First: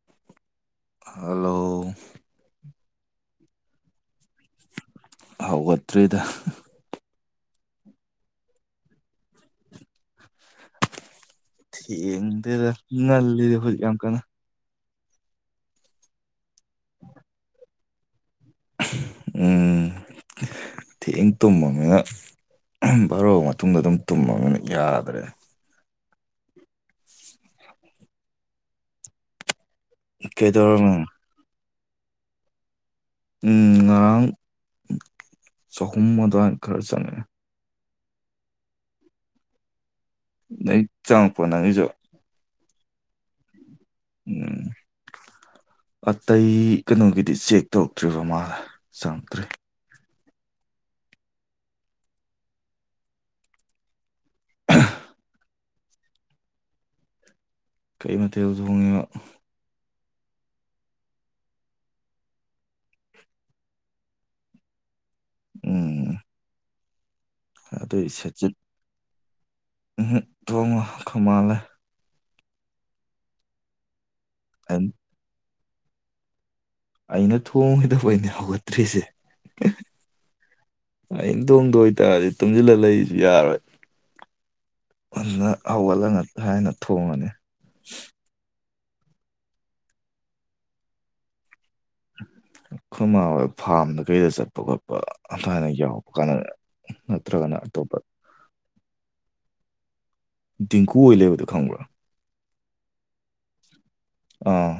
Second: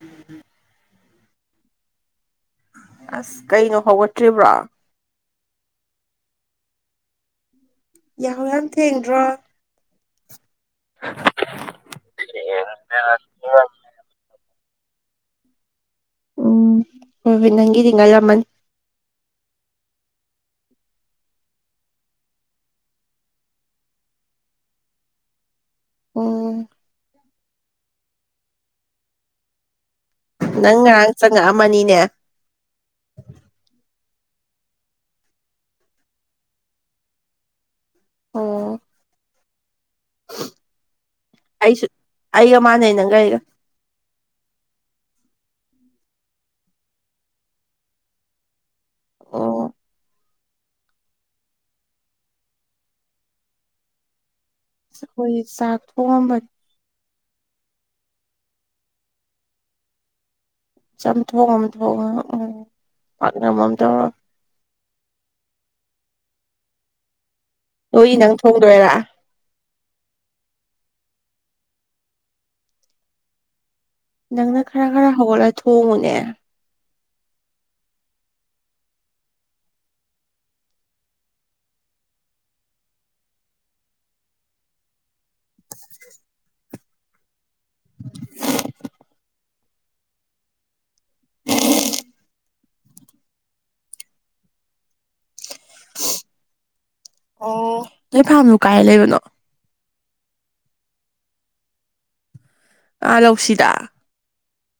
ꯎꯝ hello ꯑꯁ ꯀꯩꯅꯣ ꯍꯧꯒꯠꯇ꯭ꯔꯤꯕ꯭ꯔꯥ ꯍꯧꯒꯠꯇ꯭ꯔꯤꯗ ꯌꯥꯍꯧ ꯌꯥꯝ ꯊꯦꯡꯗ꯭ꯔꯣ ꯊꯦꯡꯗꯗ ꯉꯜꯂꯤꯗꯤ ꯍꯧꯖꯤꯛ ꯌꯥꯝ ꯀ ꯎꯝ ꯍꯣꯏ ꯅꯪꯒꯤꯗꯤꯉꯥꯏ ꯌꯥꯝꯃꯟ ꯎꯝ ꯊꯦꯡ ꯇꯨꯝꯃꯅꯤꯅ ꯚꯕꯥꯔꯣꯛꯑ ꯃꯇꯨꯡꯗ ꯑꯗꯨꯝ ꯇꯨꯝꯃꯅꯤꯅ ꯌꯥꯗ꯭ꯔꯦ ꯑꯣ ꯅꯪ ꯀꯩꯗꯧꯔꯝꯃꯤꯅꯣ ꯉꯔꯥꯡ ꯆꯪꯉꯛꯑꯃꯅꯤꯅꯦ ꯎꯝ ꯉꯔꯥꯡ ꯆꯍꯨꯝ ꯑꯗꯨꯋꯥꯏ ꯈꯔ ꯆꯪꯉꯛꯑꯦ ꯑꯣ ꯅ ꯆꯪꯉꯛꯄ ꯅꯪꯒꯤꯁꯨ ꯃꯥꯅꯦ ꯅꯪꯒ ꯑꯩꯒ ꯎꯝ ꯑꯇꯩ ꯀꯩꯅꯣꯒꯤꯗꯤ ꯆꯦꯛ ꯇꯧꯔꯛꯇ꯭ꯔꯤꯕ ꯃꯥꯂ ꯁꯝꯇ꯭ꯔꯤ ꯑꯣ ꯑꯩꯈꯣꯏ ꯆꯥꯛ ꯊꯣꯡꯑꯝꯕꯅꯤ ꯀꯔꯤ ꯃꯇꯊꯦꯜ ꯊ ꯍꯣꯡꯉꯤꯕ ꯆꯥꯝꯊꯣꯛꯝꯊꯣꯛ ꯎꯝ ꯄꯥꯛꯅꯃꯝ ꯇꯧꯔ ꯎꯝ ꯅꯣꯏ ꯅꯪ ꯊꯣꯡꯗꯣꯏꯔ ꯎ ꯇ ꯋꯥ ꯀꯃꯂꯦ ꯅꯪꯅ ꯈꯔ ꯈꯔ ꯍꯧꯒꯠꯂ ꯊꯣꯡꯉꯨꯅꯦ ꯑꯩꯅ ꯊꯣꯡꯈꯤꯗꯕ ꯑꯣꯏꯅ ꯍꯧꯒꯠꯇ꯭ꯔꯤꯁꯦ ꯑꯤꯡꯇꯣꯡꯗ ꯑꯣꯏꯇꯥꯔꯗꯤ ꯇꯨꯝꯁꯤꯜꯂ ꯂꯩꯁꯨ ꯌꯥꯔꯣꯏ ꯍꯧꯒꯠꯂꯒ ꯍꯥꯏꯅ ꯊꯣꯡꯉꯅꯤ ꯈꯨꯃ ꯐꯥꯔꯝꯗ ꯀꯩꯗ ꯆꯠꯄ ꯈꯣꯠꯄ ꯑꯐꯅ ꯌꯥꯎꯔꯛꯄ ꯀꯥꯟ ꯅꯠꯇ꯭ꯔꯒꯅ ꯑꯣ ꯑꯇꯣꯞꯄ ꯅꯣꯏ ꯐꯥꯔꯝꯗꯨ ꯀꯥꯏ ꯂꯩꯕꯅꯣ ꯗꯤꯡꯀꯨ ꯑꯣꯏ ꯂꯩꯕꯗꯨ ꯈꯪꯕ꯭ꯔꯥ ꯑꯥ ꯂꯧꯁꯤꯗ ꯑꯥ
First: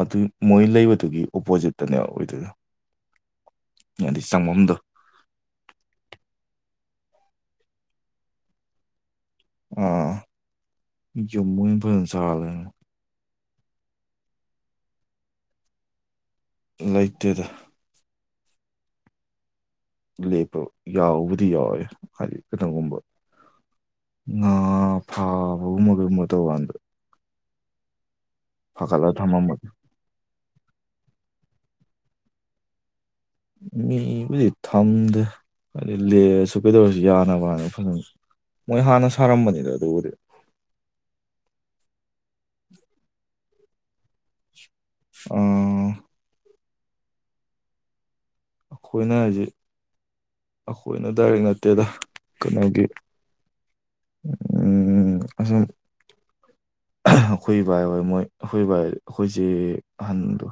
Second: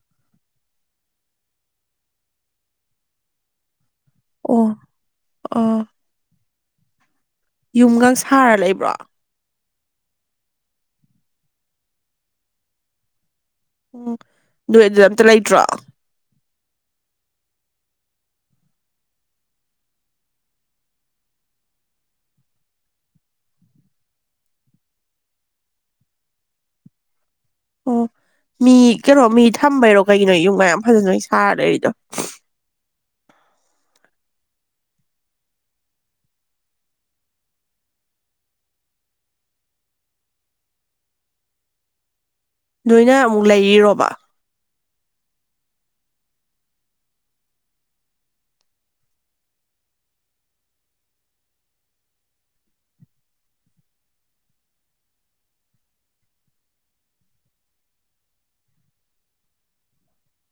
ꯑꯗꯨꯏ ꯃꯣꯏ ꯂꯩꯕꯗꯨꯒꯤ ꯑꯣꯄꯣꯖꯤꯠꯇꯅꯦ ꯑꯣꯏꯗꯣꯏꯔ ꯌꯥꯗꯤ ꯑꯣ ꯆꯪꯃꯝꯗꯣ ꯑꯣ ꯌꯨꯝꯒ ꯁꯥꯔ ꯂꯩꯕ꯭ꯔꯣ ꯑ ꯌꯨꯝ ꯑꯣꯏꯅꯁꯂꯅ [inaudible] ꯎꯝ ꯅꯣꯏ ꯑꯗꯨꯗ ꯑꯝꯇ ꯂꯩꯇ꯭ꯔꯣ ꯂꯩꯇꯦꯗ ꯂꯦꯞꯄ ꯌꯥꯎꯕꯨꯗꯤ ꯌꯥꯎꯋꯦ ꯍꯥꯏꯗꯤ ꯀꯅꯣꯒꯨꯝꯕ ꯉ ꯐꯥꯕꯝꯃꯒꯨꯝꯕ ꯇꯧ ꯋꯥꯗ ꯑꯣ ꯃꯤ ꯀꯩꯅꯣ ꯃꯤ ꯊꯝꯃꯝꯕ ꯊꯝꯕꯩꯔꯣ ꯀꯩꯒꯤꯅꯣꯨꯝ ꯃꯌꯥꯝ ꯐꯖꯅꯣꯏ ꯁꯥꯔꯔꯤꯗꯣ ꯃꯤꯕꯨꯗꯤ ꯊꯝꯗꯦ ꯍꯥꯏꯗꯤ ꯂꯔꯁꯨ ꯀꯩꯗꯧꯔꯁꯨ ꯌꯥꯅ ꯋꯥꯅꯤ ꯐꯖꯅ ꯃꯣꯏ ꯍꯥꯟꯅ ꯁꯥꯔꯝꯕꯅꯤꯗ ꯑꯗꯨꯕꯨꯗꯤ ꯅꯣꯏꯅ ꯑꯃꯨꯛ ꯂꯩꯔꯤꯔꯣꯕꯥ ꯑꯝ ꯑꯩꯈꯣꯏꯅ ꯍꯧꯖꯤꯛ [inaudible] ꯑꯩꯈꯣꯏꯅ ꯗꯥꯏꯔꯦꯛ ꯅꯠꯇꯦꯗ ꯀꯩꯅꯒꯤ ꯎꯝ ꯑꯁꯝ ꯑꯩꯈꯣꯏ ꯕꯥꯏ ꯍꯣꯏ ꯃꯣꯏ ꯑꯩꯈꯣꯏ ꯕꯥꯏ ꯑꯩꯈꯣꯏꯁꯦ ꯑꯍꯟꯗꯣ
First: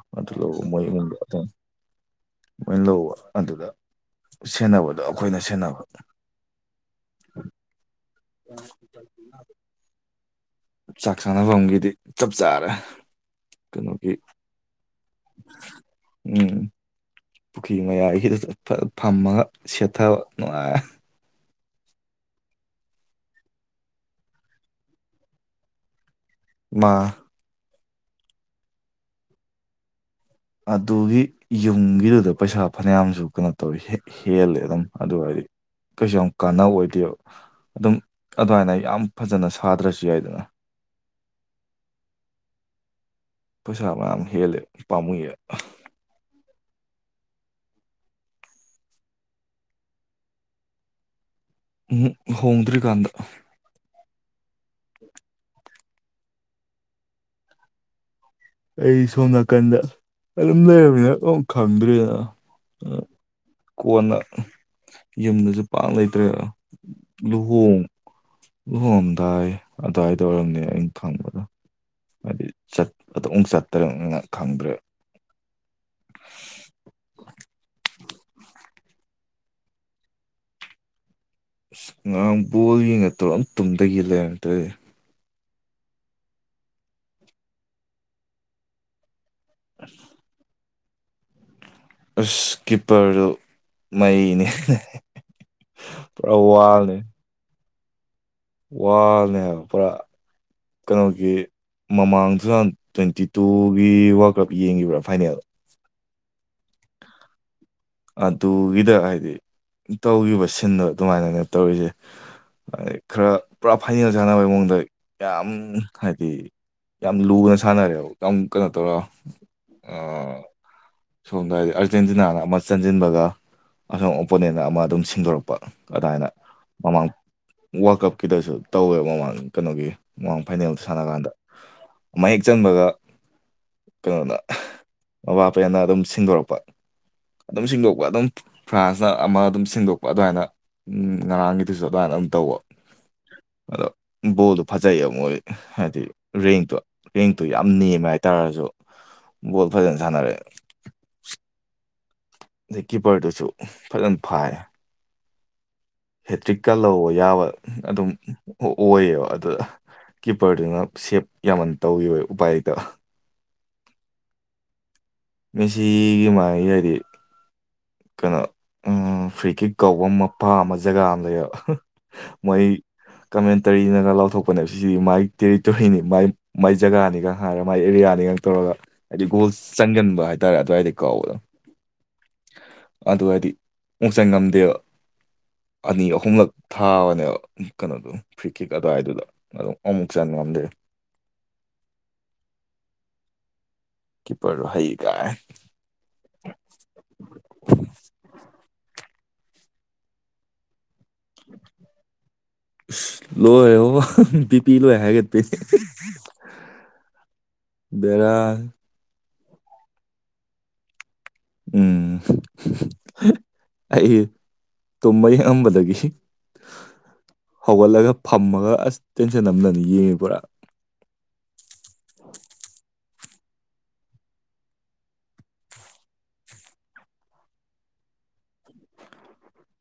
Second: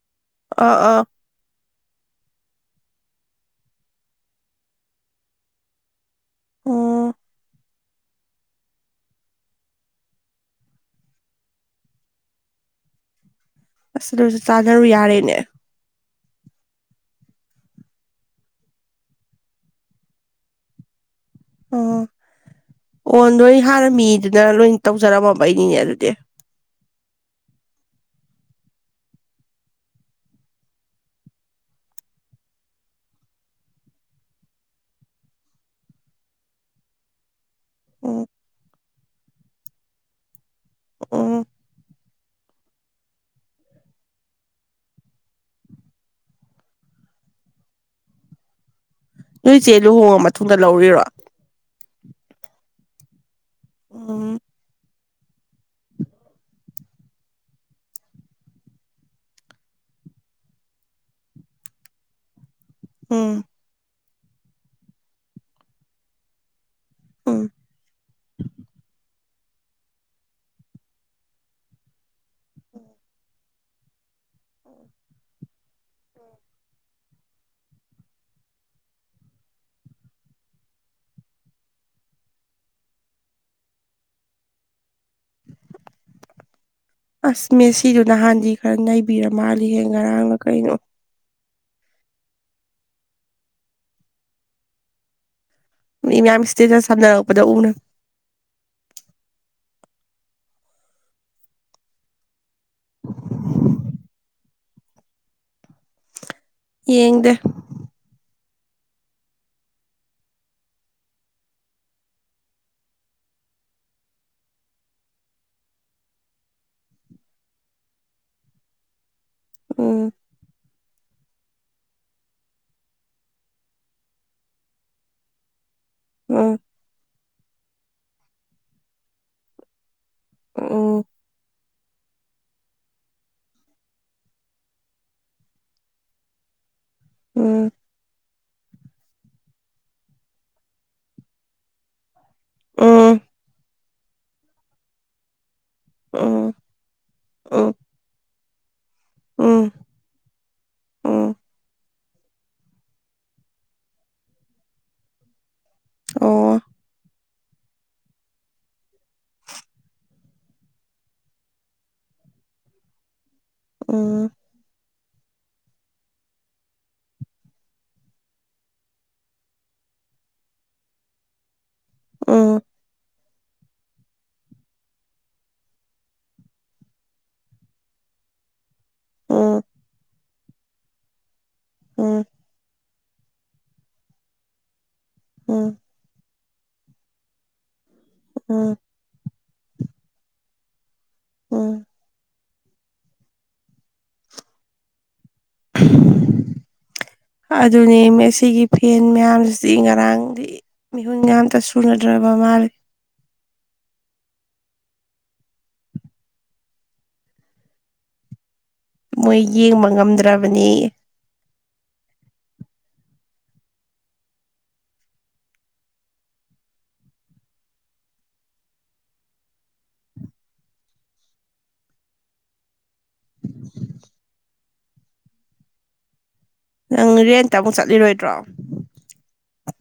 ꯑꯥ ꯑꯥ [inaudible] ꯂꯣꯏ ꯂꯧꯕ ꯑꯗꯨꯗ ꯁꯦꯟꯅꯕꯗꯣ ꯑꯩꯈꯣꯏꯅ ꯁꯦꯟꯅꯕ ꯑꯣ [inaudible] ꯆꯥꯛ ꯈꯥꯟꯅꯐꯝꯒꯤꯗꯤ ꯆꯞ ꯆꯥꯔꯦ ꯑꯁ ꯀꯩꯅꯣꯒꯤ ꯑꯗꯨꯁꯨ ꯆꯥꯖꯔꯨ ꯌꯥꯔꯦꯅꯦ ꯎꯝ ꯄꯨꯈ꯭ꯔꯤ ꯃꯌꯥꯏꯁꯤꯗ ꯐꯝꯃꯒ ꯁꯦꯠꯊꯕ ꯅꯨꯡꯉꯥꯏ ꯑꯣ ꯑꯣ ꯅꯣꯏ ꯍꯥꯟꯔꯝꯃꯤꯗꯨꯅ ꯂꯣꯏ ꯇꯧꯖꯔꯝꯃꯕꯩ ꯅꯤꯅꯦ ꯑꯗꯨꯗꯤ ꯃꯥ ꯑꯗꯨꯒꯤ ꯌꯨꯝꯒꯤꯗꯨꯗ ꯄꯩꯁꯥ ꯐꯅꯌꯥꯝꯁꯨ ꯀꯩꯅꯣ ꯇꯧꯋꯤ ꯍꯦꯜꯂꯦ ꯑꯗꯨꯝ ꯑꯗꯨ ꯑꯣꯏꯗꯤ ꯀꯩꯁꯨ ꯌꯥꯝ ꯀꯥꯟꯅꯕ ꯑꯣꯏꯗꯦꯕ ꯑꯗꯨꯝ ꯎꯝ ꯑꯗꯨꯃꯥꯏꯅ ꯌꯥꯝ ꯐꯖꯅ ꯁꯥꯗ꯭ꯔꯁꯨ ꯌꯥꯏꯗꯅ ꯑꯣ ꯄꯩꯁꯥ ꯃꯌꯥꯝ ꯍꯦꯜꯂꯦ ꯄꯥꯝꯃꯨꯌꯦ ꯅꯣꯏꯁꯦ ꯂꯨꯍꯣꯡꯉ ꯃꯇꯨꯡꯗ ꯂꯧꯔꯤꯔꯣ ꯎꯝ ꯍꯣꯡꯗ꯭ꯔꯤꯀꯥꯟꯗ ꯑꯣ [inaudible] ꯑꯩ ꯁꯣꯝ ꯅꯥꯀꯟꯗ ꯑꯗꯨꯝ ꯂꯩꯔꯕꯃꯤꯅ ꯈꯪꯗ꯭ꯔꯤꯗ ꯎꯝ ꯀꯣꯟꯅ ꯌꯨꯝꯗꯁꯨ ꯄꯥꯛ ꯂꯩꯇ꯭ꯔꯦ ꯎꯝ ꯂꯨꯍꯣꯡ ꯂꯨꯍꯣꯝ ꯑꯗꯥꯏ ꯑꯗꯥꯏꯗ ꯑꯣꯏꯔꯝꯅꯦ ꯑꯩꯅ ꯈꯪꯕꯗꯣ ꯍꯥꯏꯗꯤ ꯑꯗꯨ ꯑꯃꯨꯛ ꯆꯠꯇ꯭ꯔꯦꯅꯤꯅ ꯈꯪꯗ꯭ꯔꯦ ꯑꯁ ꯉꯥꯡ ꯕꯣꯜ ꯌꯦꯡꯉ ꯇꯧꯔ ꯇꯨꯝꯗꯒꯤ ꯂꯩꯔꯝꯗꯔꯤ ꯑꯁ ꯃꯦꯁꯤꯗꯣ ꯅꯍꯥꯟꯗꯤ ꯈꯔ ꯅꯩꯕꯤꯔ ꯃꯥꯜꯂꯤꯍꯦ ꯉꯔꯥꯡꯂ ꯀꯩꯅꯣ ꯏꯁ ꯀꯤꯞꯄꯔꯗꯨ ꯃꯩꯅꯦ ꯃꯤ ꯃꯌꯥꯝ ꯏꯁꯇꯦꯗ ꯁꯝꯅꯔꯛꯄꯗ ꯎꯅ ꯋꯥꯅꯦ ꯍꯥꯏꯕ ꯄꯨꯔꯥ ꯀꯩꯅꯣꯒꯤ ꯃꯃꯥꯡꯗꯨ ꯍꯥꯟ ꯇ꯭ꯋꯦꯟꯇꯤ ꯇꯨꯒꯤ ꯋꯥꯔꯜ ꯀꯞ ꯌꯦꯡꯕ꯭ꯔꯥ ꯐꯥꯏꯅꯦꯜꯗ ꯌꯦꯡꯗꯦ ꯑꯗꯨꯒꯤꯗ ꯍꯥꯏꯗꯤ ꯇꯧꯈꯤꯕ ꯁꯤꯟꯕ ꯑꯗꯨꯃꯥꯏꯅꯅꯦ ꯇꯧꯔꯤꯁꯦ ꯈꯔ ꯄꯨꯔꯥ ꯐꯥꯏꯅꯦꯜ ꯁꯥꯟꯅꯕ ꯃꯑꯣꯡꯗ ꯌꯥꯝ ꯍꯥꯏꯗꯤ ꯌꯥꯝ ꯂꯨꯅ ꯁꯥꯟꯅꯔꯦꯕ ꯌꯥꯝ ꯀꯩꯅꯣ ꯇꯧꯔꯒ ꯎꯝ ꯁꯣ ꯑꯔꯖꯦꯟꯇꯅꯥꯅ ꯆꯟꯁꯤꯟꯕꯒ ꯑꯁꯣꯝ ꯑꯣꯄꯣꯅꯦꯟ ꯑꯃ ꯑꯗꯨꯝ ꯁꯤꯡꯗꯣꯔꯛꯄ ꯑꯗꯨꯃꯥꯏꯅ ꯎꯝ ꯃꯃꯥꯡ ꯋꯥꯔꯜ ꯀꯞꯀꯤꯗꯁꯨ ꯇꯧꯋꯦꯕ ꯃꯃꯥꯡ ꯀꯩꯅꯣꯒꯤ ꯃꯃꯥꯡ ꯐꯥꯏꯅꯦꯜꯗ ꯁꯥꯟꯅ ꯎꯝ ꯀꯥꯟꯗ ꯃꯌꯦꯛ ꯆꯪꯕꯒ ꯀꯩꯅꯣꯗ ꯑꯕꯥꯄꯌꯥꯅ ꯑꯗꯨꯝ ꯁꯤꯦꯡꯗꯣꯔꯛꯄ ꯑꯗꯨꯝ ꯎꯝ ꯁꯦꯡꯗꯣꯛꯄ ꯑꯗꯨꯝ ꯐ꯭ꯔꯥꯟꯁꯅ ꯑꯃ ꯑꯗꯨꯝ ꯁꯦꯡꯗꯣꯛꯄ ꯑꯗꯨꯃꯥꯏꯅ ꯉꯔꯥꯡꯒꯤꯗꯨꯁꯨ ꯑꯗꯨꯃꯥꯏꯅ ꯑꯗꯨꯝ ꯇꯧꯕ ꯎꯝ ꯑꯗꯣ ꯕꯣꯜꯗꯣ ꯐꯖꯩꯌꯦꯕ ꯃꯣꯏ ꯍꯥꯏꯗꯤ ꯎꯝ ꯔꯦꯡꯇꯣ ꯔꯦꯡꯇꯣ ꯌꯥꯝ ꯎꯝ ꯅꯦꯝꯃꯦ ꯍꯥꯏꯇꯥꯔꯁꯨ ꯣ ꯎꯝ ꯐꯖꯦꯟ ꯁꯅꯔꯦ ꯎꯝ ꯑꯗꯩ ꯀꯤꯞꯄꯔꯗꯨꯁꯨ ꯐꯖꯅ ꯐꯥꯏ ꯑꯣ ꯍꯦꯇ꯭ꯔꯤꯛꯀ ꯂꯧꯕ ꯌꯥꯕ ꯑꯗꯨꯝ ꯑꯣꯏꯌꯦꯕ ꯑꯗꯨꯗ ꯀꯤꯞꯄꯔꯗꯨꯅ ꯁꯦꯞ ꯌꯥꯝꯃꯟ ꯇꯧꯋꯕ ꯎꯄꯥꯏꯗ ꯎ [unintelligible] [inaudible] ꯃꯁꯤꯒꯤ ꯃꯥꯏ ꯍꯥꯏꯗꯤ ꯀꯩꯅꯣ ꯐ꯭ꯔꯤ ꯀꯛ ꯀꯧꯕ ꯃꯄꯥ ꯑꯃ ꯖꯒꯥ ꯑꯃ ꯂꯩꯌꯦꯕ ꯎꯝ ꯃꯣꯏ ꯀꯃꯦꯟꯇꯔꯤꯅꯒ ꯂꯥꯎꯊꯣꯛꯄꯅꯦꯕ ꯁꯤꯗꯤ ꯃꯥꯏ ꯇꯦꯔꯤꯇꯣꯔꯤꯅꯤ ꯃꯥꯏ ꯃꯥꯏ ꯖꯒꯥꯅꯤꯒ ꯍꯥꯏꯔ ꯃꯥꯏ ꯑꯦꯔꯤꯌꯥꯅꯤꯒ ꯇꯧꯔꯒ ꯍꯥꯏꯗꯤ ꯒꯣꯜ ꯎꯝ ꯆꯪꯒꯟꯕ ꯍꯥꯏꯇꯥꯔꯦ ꯑꯗꯨꯋꯥꯏꯗꯩ ꯀꯥꯎꯕꯗꯣ ꯎꯝ ꯑꯗꯨ ꯍꯥꯏꯗꯤ ꯃꯨꯛ ꯆꯪ ꯉꯝꯗꯦꯕ ꯎꯝ ꯑꯅꯤ ꯑꯍꯨꯝꯂꯛ ꯊꯥꯕꯅꯦꯕ ꯀꯩꯅꯣꯗꯣ ꯐ꯭ꯔꯤ ꯀꯦꯛ ꯎꯝ ꯑꯗꯨꯋꯥꯏꯗꯨꯗ ꯑꯗꯨꯝ ꯑꯃꯨꯛ ꯆꯟ ꯉꯝꯗꯦ ꯎꯝ ꯀ ꯄꯔꯚꯏ ꯀꯑ ꯖꯤꯗꯤ ꯉꯔꯥꯡꯗꯤ ꯃꯤꯍꯨꯟ ꯌꯥꯝꯇ ꯁꯨꯅꯗ꯭ꯔꯕ ꯃꯥꯜꯂꯤ ꯕꯤꯄꯤ ꯂꯣꯏ ꯍꯥꯏꯒꯠꯠꯇꯦ ꯕꯦꯔꯥ ꯃꯣꯏ ꯌꯦꯡꯕ ꯉꯝꯗ꯭ꯔꯕꯅꯦ ꯎꯝ ꯇꯨꯝꯕꯩ ꯑꯝꯕꯗꯒꯤ ꯍꯧꯒꯠꯂꯒ ꯐꯝꯃꯒ ꯑꯁ ꯇꯦꯟꯁꯟ ꯑꯃꯗꯅꯤ ꯌꯦꯡꯉꯤ ꯄꯨꯔꯥ [unintelligible] [inaudible] ꯅꯪꯦꯟꯇ ꯑꯃꯨꯛ ꯆꯠꯂꯤꯔꯣꯏꯗ꯭ꯔꯣ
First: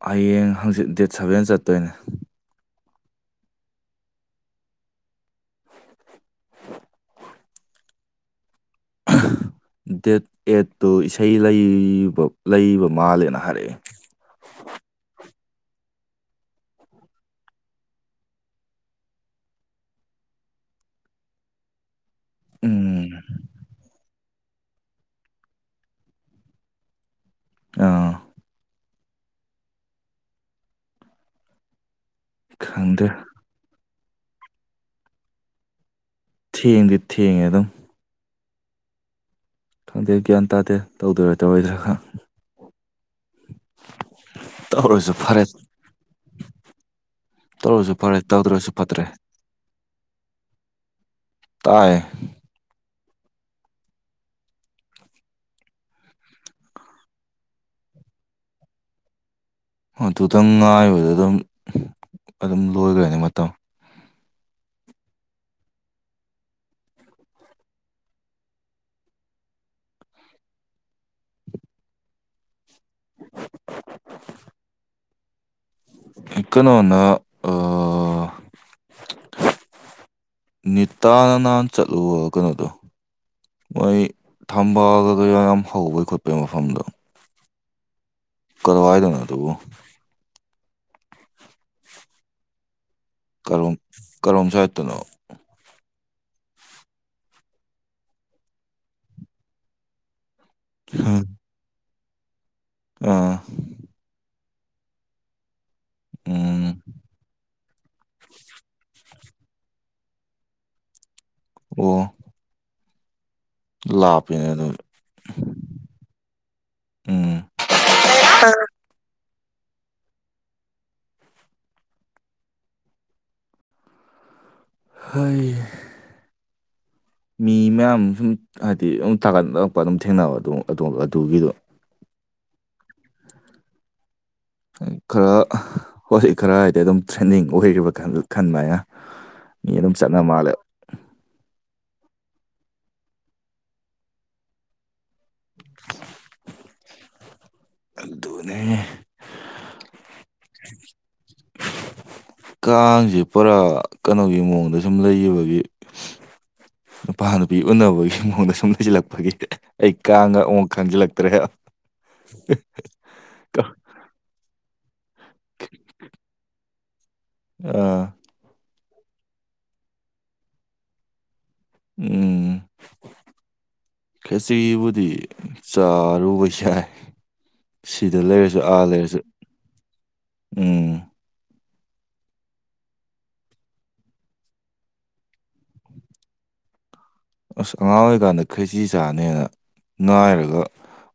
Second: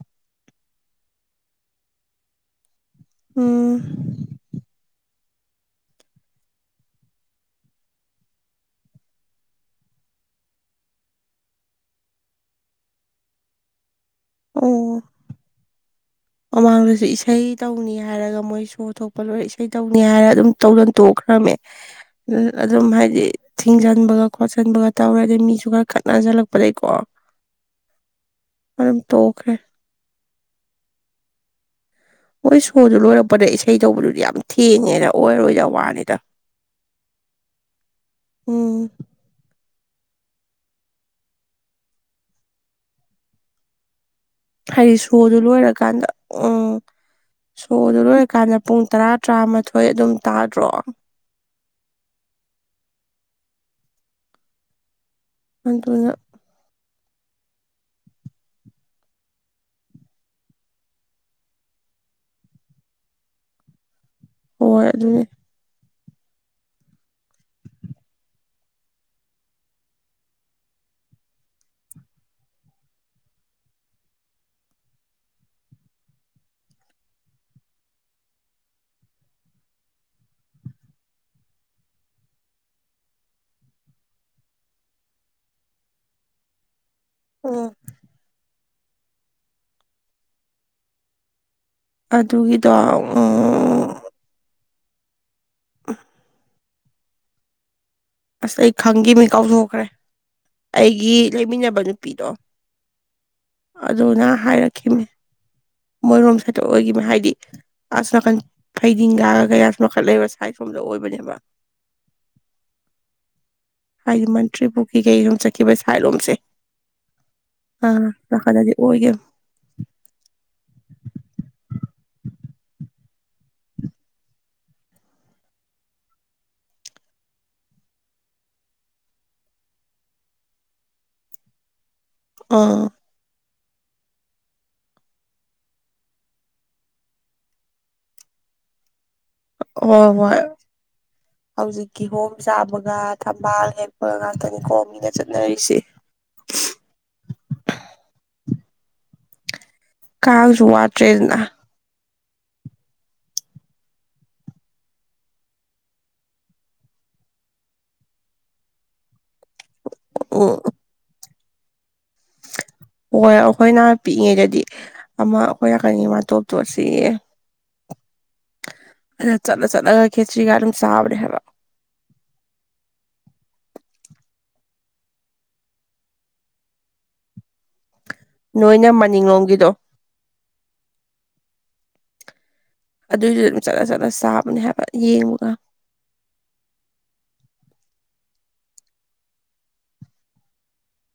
ꯍꯌꯦꯡ ꯍꯪꯆꯤꯠ ꯗꯦꯠ ꯁꯚꯦꯟ ꯆꯠꯇꯣꯏꯅꯦ ꯎꯝ [unintelligible] [inaudible] ꯗꯦꯠ ꯑꯦꯠꯇꯨ ꯏꯁꯩ ꯂꯩꯕ ꯂꯩꯕ ꯃꯥꯜꯂꯦꯅ ꯍꯥꯏꯔꯛꯑꯦ ꯑꯣ ꯃꯃꯥꯡꯗꯁꯨ ꯏꯁꯩ ꯇꯧꯅꯤ ꯍꯥꯏꯔꯒ ꯃꯣꯏ ꯁꯣꯔ ꯊꯣꯛꯄ ꯂꯣꯏꯔ ꯏꯁꯩ ꯇꯧꯅꯤ ꯍꯥꯏꯔꯒ ꯑꯗꯨꯝ ꯇꯧꯗꯅ ꯇꯣꯛꯈ꯭ꯔꯦ ꯈꯝꯃꯦ ꯑꯗꯨꯝ ꯎꯝ ꯍꯥꯏꯗꯤ ꯊꯤꯡꯖꯟꯕꯒ ꯈꯣꯠꯆꯟꯕꯒ ꯇꯧꯔꯦ ꯑꯗꯩ ꯃꯤꯁꯨ ꯈꯔ ꯈꯠꯅꯖꯜꯂꯛꯄꯗꯒꯤꯀꯣ ꯑꯥ ꯑꯗꯨꯝ ꯇꯣꯛꯈꯦ ꯃꯣꯏ ꯁꯣꯗꯨ ꯈꯪꯗꯦ ꯂꯣꯏꯔꯛꯄꯗ ꯏꯁꯩ ꯇꯧꯕꯗꯨꯗꯤ ꯌꯥꯝ ꯊꯦꯡꯉꯦꯅ ꯑꯣꯏꯔꯣꯏꯗ ꯋꯥꯅꯤꯗ ꯊꯦꯡꯗꯤ ꯊꯦꯡ ꯑꯦꯗꯝꯝ ꯎꯝ ꯈꯪꯗꯦ ꯒ꯭ꯌꯥꯟ ꯇꯥꯗꯦ ꯇꯧꯗꯣꯏꯔ ꯇꯧꯔꯣꯏꯗꯔꯥ ꯈ ꯍꯥꯏꯗꯤ ꯁꯣꯗꯨꯣ ꯂꯣꯏꯔꯀꯥꯟꯗ ꯎꯝ ꯇꯧꯔꯁꯨ ꯁꯣꯗꯨ ꯐꯔꯦ ꯂꯣꯏꯔꯀꯥꯟꯗ ꯇꯧꯗ꯭ꯔꯁꯨ ꯄꯨꯡ ꯐꯠꯇ꯭ꯔꯦ ꯇꯔꯥ ꯇꯔꯥꯃꯥꯊꯣꯏ ꯑꯗꯨꯝ ꯇꯥꯗ꯭ꯔꯣ ꯇꯥꯏ ꯑꯗꯨꯗꯨꯅ ꯇꯪ ꯉꯥꯏꯕꯗ ꯑꯗꯨꯝ ꯑꯗꯨꯝ ꯂꯣꯏꯈ꯭ꯔꯅꯤ ꯃꯇꯝ ꯍꯣꯏ ꯑꯗꯨꯗꯤ ꯏꯀꯅꯣꯅ ꯑ ꯅꯤꯇꯥꯅ ꯅꯍꯥꯟ ꯆꯠꯂꯨꯒꯅꯣꯗꯣ ꯃꯣꯏ ꯊꯝꯕꯑꯒ ꯌꯥꯝ ꯍꯧꯕꯩ ꯈꯣꯠꯄꯩ ꯃꯐꯝꯗꯣ ꯎ ꯀꯋꯥꯏꯗꯅ ꯇꯨꯕꯨ ꯑꯗꯨꯒꯤꯗꯣ ꯎꯝ ꯀꯔꯣꯝ ꯁꯥꯏꯠꯇꯅꯣ ꯑ ꯑꯁ ꯑꯩ ꯈꯪꯒꯤ ꯃꯤ ꯀꯥꯎꯊꯣꯛꯈ꯭ꯔꯦ ꯑꯩꯒꯤ ꯂꯩꯃꯤꯟꯅꯕ ꯅꯨꯄꯤꯗꯣ ꯑꯥ ꯑꯗꯨꯅ ꯍꯥꯏꯔꯛꯈꯤꯅꯤ ꯃꯣꯏꯔꯣꯝ ꯁꯠꯇ ꯎꯝ ꯑꯣꯏꯈꯤꯕꯅꯤ ꯍꯥꯏꯗꯤ ꯑꯁ ꯅꯥꯀꯟ ꯐꯩꯗꯤꯡ ꯒ ꯀꯌꯥꯁꯨ ꯃꯈꯠ ꯂꯩꯕ ꯁꯥꯏꯠ ꯁꯣꯝꯗ ꯑꯣꯏꯕꯅꯦꯕ ꯑꯣ ꯍꯥꯏꯗꯤ ꯂꯥꯞꯄꯦꯅꯦ ꯃꯟꯇ꯭ꯔꯤ ꯑꯗꯨ ꯄꯨꯈ꯭ ꯀꯩ ꯁꯣꯝ ꯆꯠꯈꯤꯕ ꯁꯥꯏꯂꯣꯝꯁꯦ ꯎꯝ ꯑꯥ ꯔꯥꯗꯗꯤꯦ ꯎ ꯍꯣꯏ ꯃꯤ ꯃꯌꯥꯝ ꯁꯨꯝ ꯍꯥꯏꯗꯤ ꯊꯥꯒꯠꯔꯛꯄ ꯑꯗꯨꯝ ꯊꯦꯡꯅꯕ ꯑꯗꯨꯝ ꯑꯗꯨꯒꯤꯗꯣ ꯑꯥ ꯈꯔ ꯍꯧꯖꯤꯛ ꯈꯔ ꯍꯥꯏꯗꯤ ꯑꯗꯨꯝ ꯇ꯭ꯔꯦꯟꯗꯤꯡ ꯑꯣꯏꯔꯤꯕ ꯈꯟꯕ ꯑꯅ ꯃꯤ ꯑꯗꯨꯝ ꯆꯉ ꯃꯥꯂꯦ ꯍꯧꯖꯤꯛ ꯀꯤꯍꯣꯝ ꯆꯥꯕꯒ ꯊꯝꯕꯥꯜ ꯍꯦꯛꯄꯒ ꯉꯥꯛꯇꯅꯤ ꯀꯣꯝ ꯃꯤꯅ ꯆꯠꯅꯔꯤꯁꯦ ꯑꯗꯨꯣꯅꯦ ꯀꯥꯜꯔꯨ ꯋꯥꯇ꯭ꯔꯦꯖꯅꯥ ꯀꯥꯡꯁꯦ ꯄꯨꯔꯥ ꯀꯩꯅꯣꯒꯤ ꯃꯑꯣꯡꯗ ꯁꯨꯝ ꯂꯩꯈꯤꯕꯒꯤ ꯅꯨꯄꯥ ꯅꯨꯄꯤ ꯎꯅꯕꯒꯤ ꯃꯑꯣꯡꯗ ꯁꯨꯝ ꯍꯩꯁꯤꯜꯂꯛꯄꯒꯤ ꯑꯩ ꯀꯥꯡꯒ ꯎꯝ ꯑꯃꯨꯛ ꯈꯟꯖꯤꯜꯂꯛꯇ꯭ꯔꯦ ꯍꯣꯏ ꯑꯩꯈꯣꯏꯅ ꯄꯤꯛꯏꯉꯩꯗꯗꯤ ꯑꯃ ꯑꯩꯈꯣꯏꯥꯛꯀꯤ ꯃꯥ ꯇꯣꯞ ꯇꯣꯠꯁꯦ ꯁꯤ ꯑꯥ ꯑꯗꯣ ꯆꯠꯂ ꯆꯠꯂꯒ ꯈꯦꯆꯔꯤ ꯑꯗꯨꯝ ꯁꯕꯅꯦ ꯍꯥꯏꯕ ꯎꯝ ꯈꯔ꯭ꯦꯆꯤꯕꯨꯗꯤ ꯆꯥꯔꯨꯕ ꯌꯥꯏ ꯁꯤꯗ ꯂꯩꯔꯁꯨ ꯑꯥ ꯅꯣꯏꯅ ꯂꯩꯔꯁꯨ ꯃꯅꯤꯡꯂꯣꯝꯒꯤꯗꯣ ꯎꯝ ꯑꯗꯨꯏꯗꯨꯗ ꯑꯗꯨꯝ ꯆꯂ ꯆꯠꯂ ꯆꯥꯕꯅꯦ ꯍꯥꯏꯕ ꯌꯦꯡꯉꯨꯒ ꯑ ꯑꯉꯥꯡ ꯑꯣꯏꯔꯤꯀꯥꯟꯗ ꯈꯦꯆꯤ ꯆꯥꯅꯤꯅ ꯅꯥꯏꯔꯒ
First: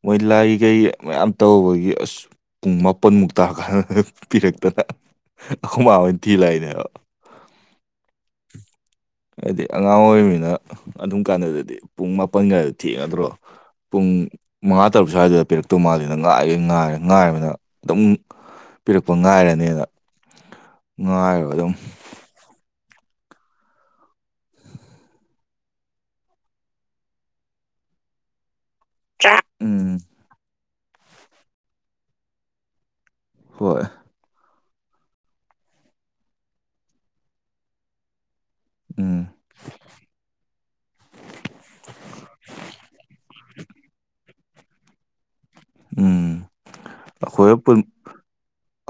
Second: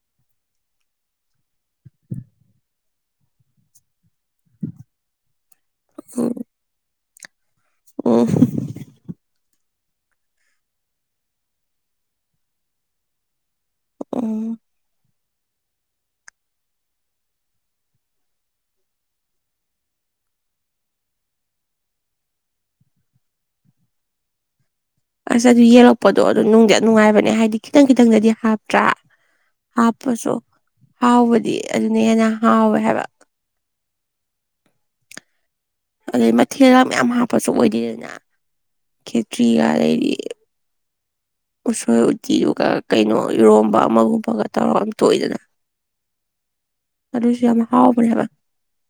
ꯃꯣꯏ ꯂꯥꯏꯍꯩ ꯃꯌꯥꯝ ꯇꯧꯕꯒꯤ ꯑꯁ ꯄꯨꯡ ꯃꯥꯄꯟꯃꯨꯛ ꯇꯥ ꯀꯥꯟꯗ ꯄꯤꯔꯛꯇꯅ ꯑꯩꯈꯣꯏ ꯃꯥ ꯍꯣꯏ ꯊꯤ ꯂꯛꯏꯅꯦ ꯍꯥꯏꯕꯥ ꯑꯣ ꯍꯥꯏꯗꯤ ꯑꯉꯥꯡ ꯑꯣꯏꯔꯤꯃꯤꯅ ꯑꯗꯨꯝ ꯀꯥꯟꯗꯨꯗꯗꯤ ꯄꯨꯡ ꯃꯥꯄꯟꯒꯥꯏꯗ ꯊꯦꯡꯉꯗ꯭ꯔꯣ ꯄꯨꯡ ꯎꯝ ꯃꯉꯥ ꯇꯔꯨꯛ ꯁ꯭ꯋꯥꯏꯗꯨꯗ ꯄꯤꯔꯛꯇꯧ ꯃꯥꯜꯂꯤꯅ ꯉꯥꯏꯔꯦ ꯉꯥꯏꯔꯦ ꯉꯥꯏꯕꯅ ꯑꯗꯨꯝ ꯄꯤꯔꯛꯄ ꯉꯥꯏꯔꯅꯤꯅ ꯉꯥꯏꯔꯒ ꯑꯗꯨꯝ ꯑꯁ ꯑꯗꯨ ꯌꯦꯛꯂꯛꯄꯗꯣ ꯑꯗꯨ ꯅꯨꯡꯗꯤ ꯌꯥꯝ ꯅꯨꯡꯉꯥꯏꯕꯅꯦ ꯍꯥꯏꯗꯤ ꯈꯤꯇꯪ ꯈꯤꯇꯪꯗꯗꯤ ꯍꯥꯞꯄ ꯇ꯭ꯔꯥ ꯎꯝ ꯍꯥꯞꯄꯁꯨ ꯍꯥꯎꯕꯗꯤ ꯑꯗꯨꯅ ꯍꯦꯟꯅ ꯍꯥꯎꯋꯦ ꯍꯥꯏꯕ ꯍꯣꯏ ꯑꯗꯩ ꯃꯊꯦꯜꯒ ꯃꯌꯥꯝ ꯍꯥꯞꯄꯁꯨ ꯑꯣꯏꯗꯦꯗꯅ ꯎꯝ ꯈꯦꯇ꯭ꯔꯤꯒ ꯑꯗꯩꯗꯤ ꯎꯁꯣꯏ ꯎꯇꯤꯗꯨꯒ ꯀꯩꯅꯣ ꯏꯔꯣꯝꯕ ꯑꯃꯒꯨꯝꯕꯒ ꯇꯧꯔꯒ ꯇꯣꯏꯗꯅ ꯎꯝ ꯑꯩꯈꯣꯏ ꯑꯥꯟ ꯍꯥꯎꯕꯅꯦꯕ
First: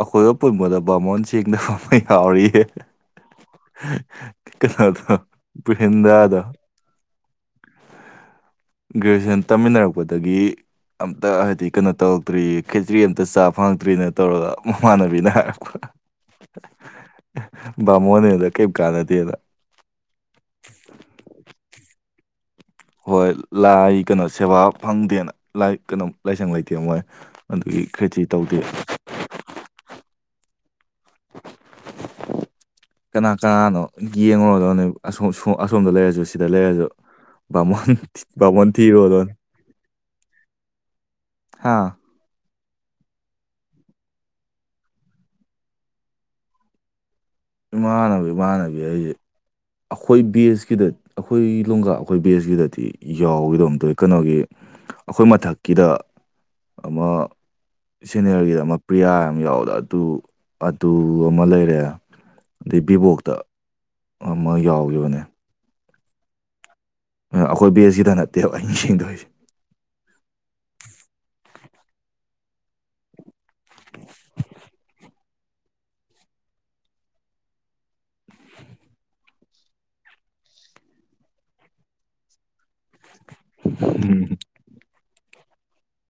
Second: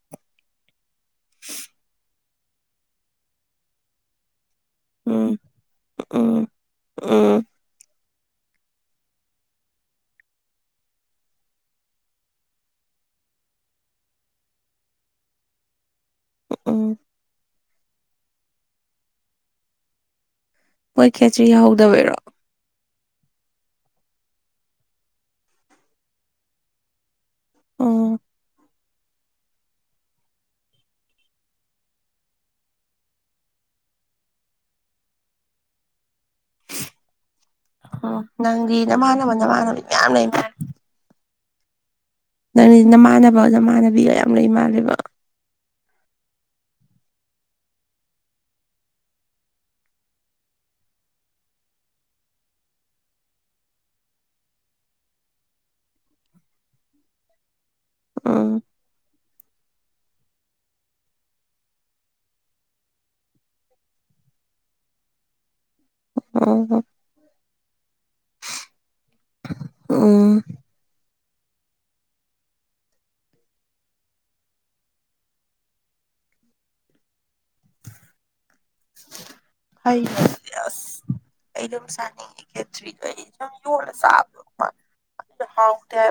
ꯑꯈꯣꯏ ꯄꯨꯟꯕꯗ ꯕꯥꯃꯣꯟ ꯁꯦꯡꯗꯕ ꯑꯃ ꯌꯥꯎꯔꯤ ꯀꯩꯅꯣꯗꯣ ꯎꯝ ꯄꯨꯅꯤꯟꯗꯗꯣ ꯎꯝ ꯎꯝ ꯒ꯭ꯔꯦꯖꯨꯑꯦꯁꯟ ꯇꯝꯃꯤꯟꯅꯔꯛꯄꯗꯒꯤ ꯑꯝꯇ ꯍꯥꯏꯗꯤ ꯀꯩꯅꯣ ꯇꯧꯔꯛꯇ꯭ꯔꯤ ꯈꯦꯇ꯭ꯔꯤ ꯑꯃꯇ ꯆꯥꯕ ꯐꯪꯉꯛꯇ꯭ꯔꯤꯅ ꯇꯧꯔꯒ ꯃꯃꯥꯟꯅꯕꯤꯅ ꯍꯥꯏꯔꯛꯄ ꯎꯝ ꯕꯥꯃꯣꯟ ꯅꯦꯅ ꯀꯦꯝ ꯀꯅꯥꯗꯦꯅ ꯃꯣꯏ ꯈꯦꯇ꯭ꯔꯤ ꯌꯥꯍꯧꯗꯕꯩꯔꯣ ꯍꯣꯏ ꯂꯥꯏ ꯀꯩꯅꯣ ꯁꯦꯕꯥ ꯐꯪꯗꯦꯅ ꯂꯥꯏ ꯀꯩꯅꯣ ꯂꯥꯏꯁꯪ ꯂꯩꯇꯦ ꯃꯣꯏ ꯑꯗꯨꯒꯤ ꯎꯝ ꯈꯦꯆꯤ ꯇꯧꯗꯦ [unintelligible] ꯀꯅꯥ ꯀꯅꯥꯅꯣ ꯌꯦꯡꯉꯨꯨꯔꯗꯕꯅꯦꯕ ꯑꯁꯣꯝꯗ ꯂꯩꯔꯁꯨ ꯁꯤ ꯁꯤꯗ ꯂꯩꯔ꯭ꯁꯨ ꯎꯝ ꯕꯥꯃꯣꯟ ꯅꯪꯗꯤ ꯊꯤꯕꯗꯣ ꯅꯃꯥꯟꯅꯕ ꯅꯃꯥꯟꯅꯕꯤ ꯃꯌꯥꯝ ꯂꯩ ꯍꯥꯥ ꯅꯪ ꯅꯃꯥꯟꯅꯕ ꯅꯃꯥꯟꯅꯕꯤꯒ ꯌꯥꯝ ꯂꯩ ꯃꯥꯜꯂꯦꯕ ꯏꯃꯥꯟꯅꯕ ꯏꯃꯥꯟꯅꯕꯤ ꯍꯥꯏꯁꯦ ꯑꯩꯈꯣꯏ ꯕꯦꯁꯀꯤꯗ ꯑꯩꯈꯣꯏ ꯂꯣꯡꯒꯥ ꯑꯩꯈꯣꯏ ꯕꯦꯁꯀꯤꯗꯗꯤ ꯌꯥꯎꯕꯒꯨꯝ ꯇꯧꯋꯤ ꯀꯩꯅꯣꯒꯤ ꯑꯩꯈꯣꯏ ꯃꯊꯛꯀꯤꯗ ꯑꯃ ꯎꯝ ꯁꯦꯅꯦꯔꯒꯤꯗ ꯑꯃ ꯄ꯭ꯔꯤꯌꯥ ꯑꯃ ꯌꯥꯎꯕꯗꯨ ꯑꯗꯨ ꯑꯗꯨ ꯑꯃ ꯂꯩꯔꯦ ꯑꯗꯩ ꯚꯤꯕꯣꯛꯇ ꯑꯃ ꯌꯥꯎꯈꯤꯕꯅꯦ ꯑꯣ ꯑꯩꯈꯣꯏ ꯕꯦꯖꯀꯤꯗ ꯅꯠꯇꯦꯕ ꯑꯩꯅ ꯌꯦꯡꯗꯣꯏꯁꯦ ꯑꯣ [unintelligible] ꯍꯥꯏ ꯑꯁ ꯀꯩꯅꯣꯝ ꯆꯥꯅꯤꯡꯉꯦ ꯑꯝꯇꯥ ꯍꯥꯎꯇꯦ